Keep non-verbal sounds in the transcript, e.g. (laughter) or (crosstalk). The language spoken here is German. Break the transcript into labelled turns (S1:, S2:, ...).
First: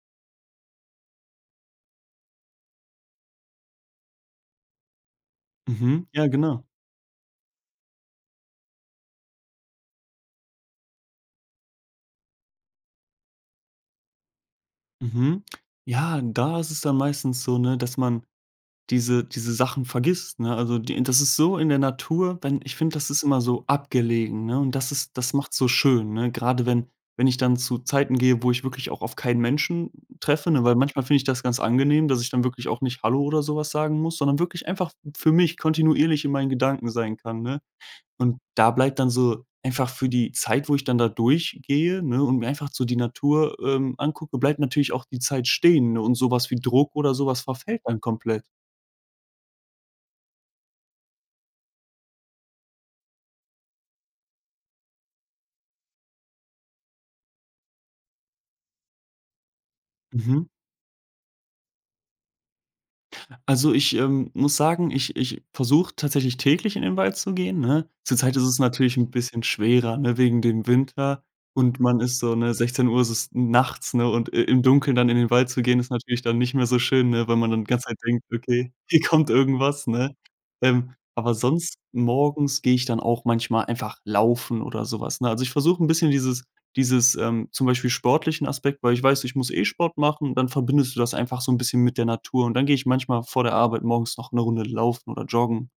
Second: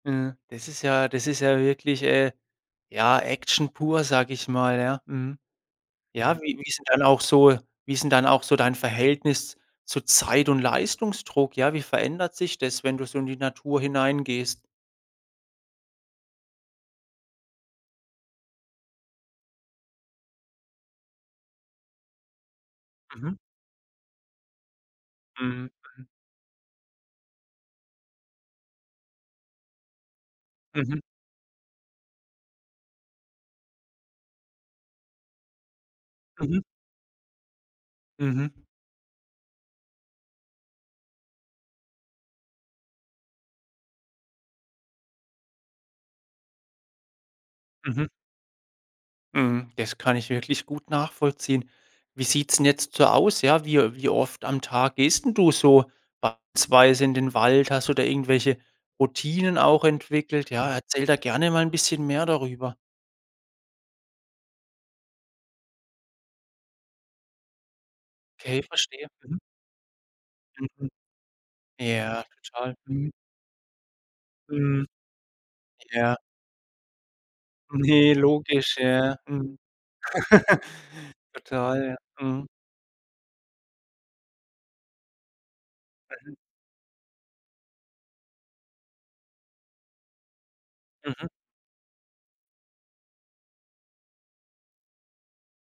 S1: Ja, das ist ja das ist ja wirklich, äh, ja, Action pur, sage ich mal, ja, mhm.
S2: Mhm, ja
S1: Ja, wie
S2: genau.
S1: wie ist 'n dann auch so wie ist 'n dann auch so dein Verhältnis zu Zeit und Leistungsdruck? Ja, wie verändert sich das, wenn du so in die Natur hinein gehst?
S2: Mhm, ja, da ist es dann meistens so, ne, dass man diese diese Sachen vergisst, ne? Also, die int das ist so in der Natur denn ich finde, das ist
S1: Mhm.
S2: immer so abgelegen, ne? Und das ist das macht's so
S1: Mhm, mhm.
S2: schön, ne? Grade wenn wenn ich dann zu Zeiten gehe, wo ich wirklich auch auf keinen Menschen treffe, ne? Weil
S1: Mhm.
S2: manchmal finde ich das ganz angenehm, dass ich dann wirklich auch nicht „hallo“ oder so was sagen muss, sondern wirklich einfach für mich kontinuierlich in meinen
S1: Mhm.
S2: Gedanken sein kann, ne? Und
S1: Mhm.
S2: da bleibt dann so, einfach für die Zeit, wo ich dann da durch gehe, ne, und mir einfach so die Natur, ähm, angucke, bleibt natürlich auch die Zeit stehen. Und so was wie Druck oder so was verfällt dann
S1: Mhm.
S2: komplett.
S1: Mhm, das kann ich wirklich gut nachvollziehen. Wie sieht's 'n jetzt so aus, ja? Wie, äh wie oft am Tag gehst 'n du so beispielsweise in den Wald? Hast du da irgendwelche Routinen auch
S2: Mhm.
S1: entwickelt? Ja, erzähl da gerne mal 'n bisschen mehr darüber.
S2: Also, ich, ähm, muss sagen, ich ich versuche tatsächlich täglich in den Wald zu gehen, ne? Zurzeit ist es
S1: Okay,
S2: natürlich
S1: verstehe,
S2: 'n
S1: mhm.
S2: bisschen schwerer, ne? Wegen dem
S1: Mhm.
S2: Winter und man ist
S1: Ja,
S2: so, ne,
S1: total,
S2: 16:00 ist
S1: mhm.
S2: es nachts, ne? Und i im
S1: Mhm,
S2: Dunkeln dann in den Wald zu gehen ist
S1: ja.
S2: natürlich dann nicht mehr so schön, ne? Weil man dann die ganze Zeit
S1: Ne
S2: denkt: „Okay,
S1: logisch,
S2: hier
S1: ja,
S2: kommt
S1: mhm.
S2: irgendwas“, ne? Ähm,
S1: (chuckles)
S2: aber sonst
S1: Total ja, mhm.
S2: morgens gehe ich dann auch manchmal einfach laufen oder so was, ne? Also, ich versuche 'n bisschen
S1: Mhm.
S2: dieses dieses, ähm zum Beispiel sportlichen Aspekt, weil ich weiß, ich muss, äh, Sport machen. Dann verbindest du das
S1: Mhm.
S2: einfach so 'n bisschen mit der Natur. Und dann gehe ich manchmal vor der Arbeit morgens noch 'ne Runde Laufen oder Joggen.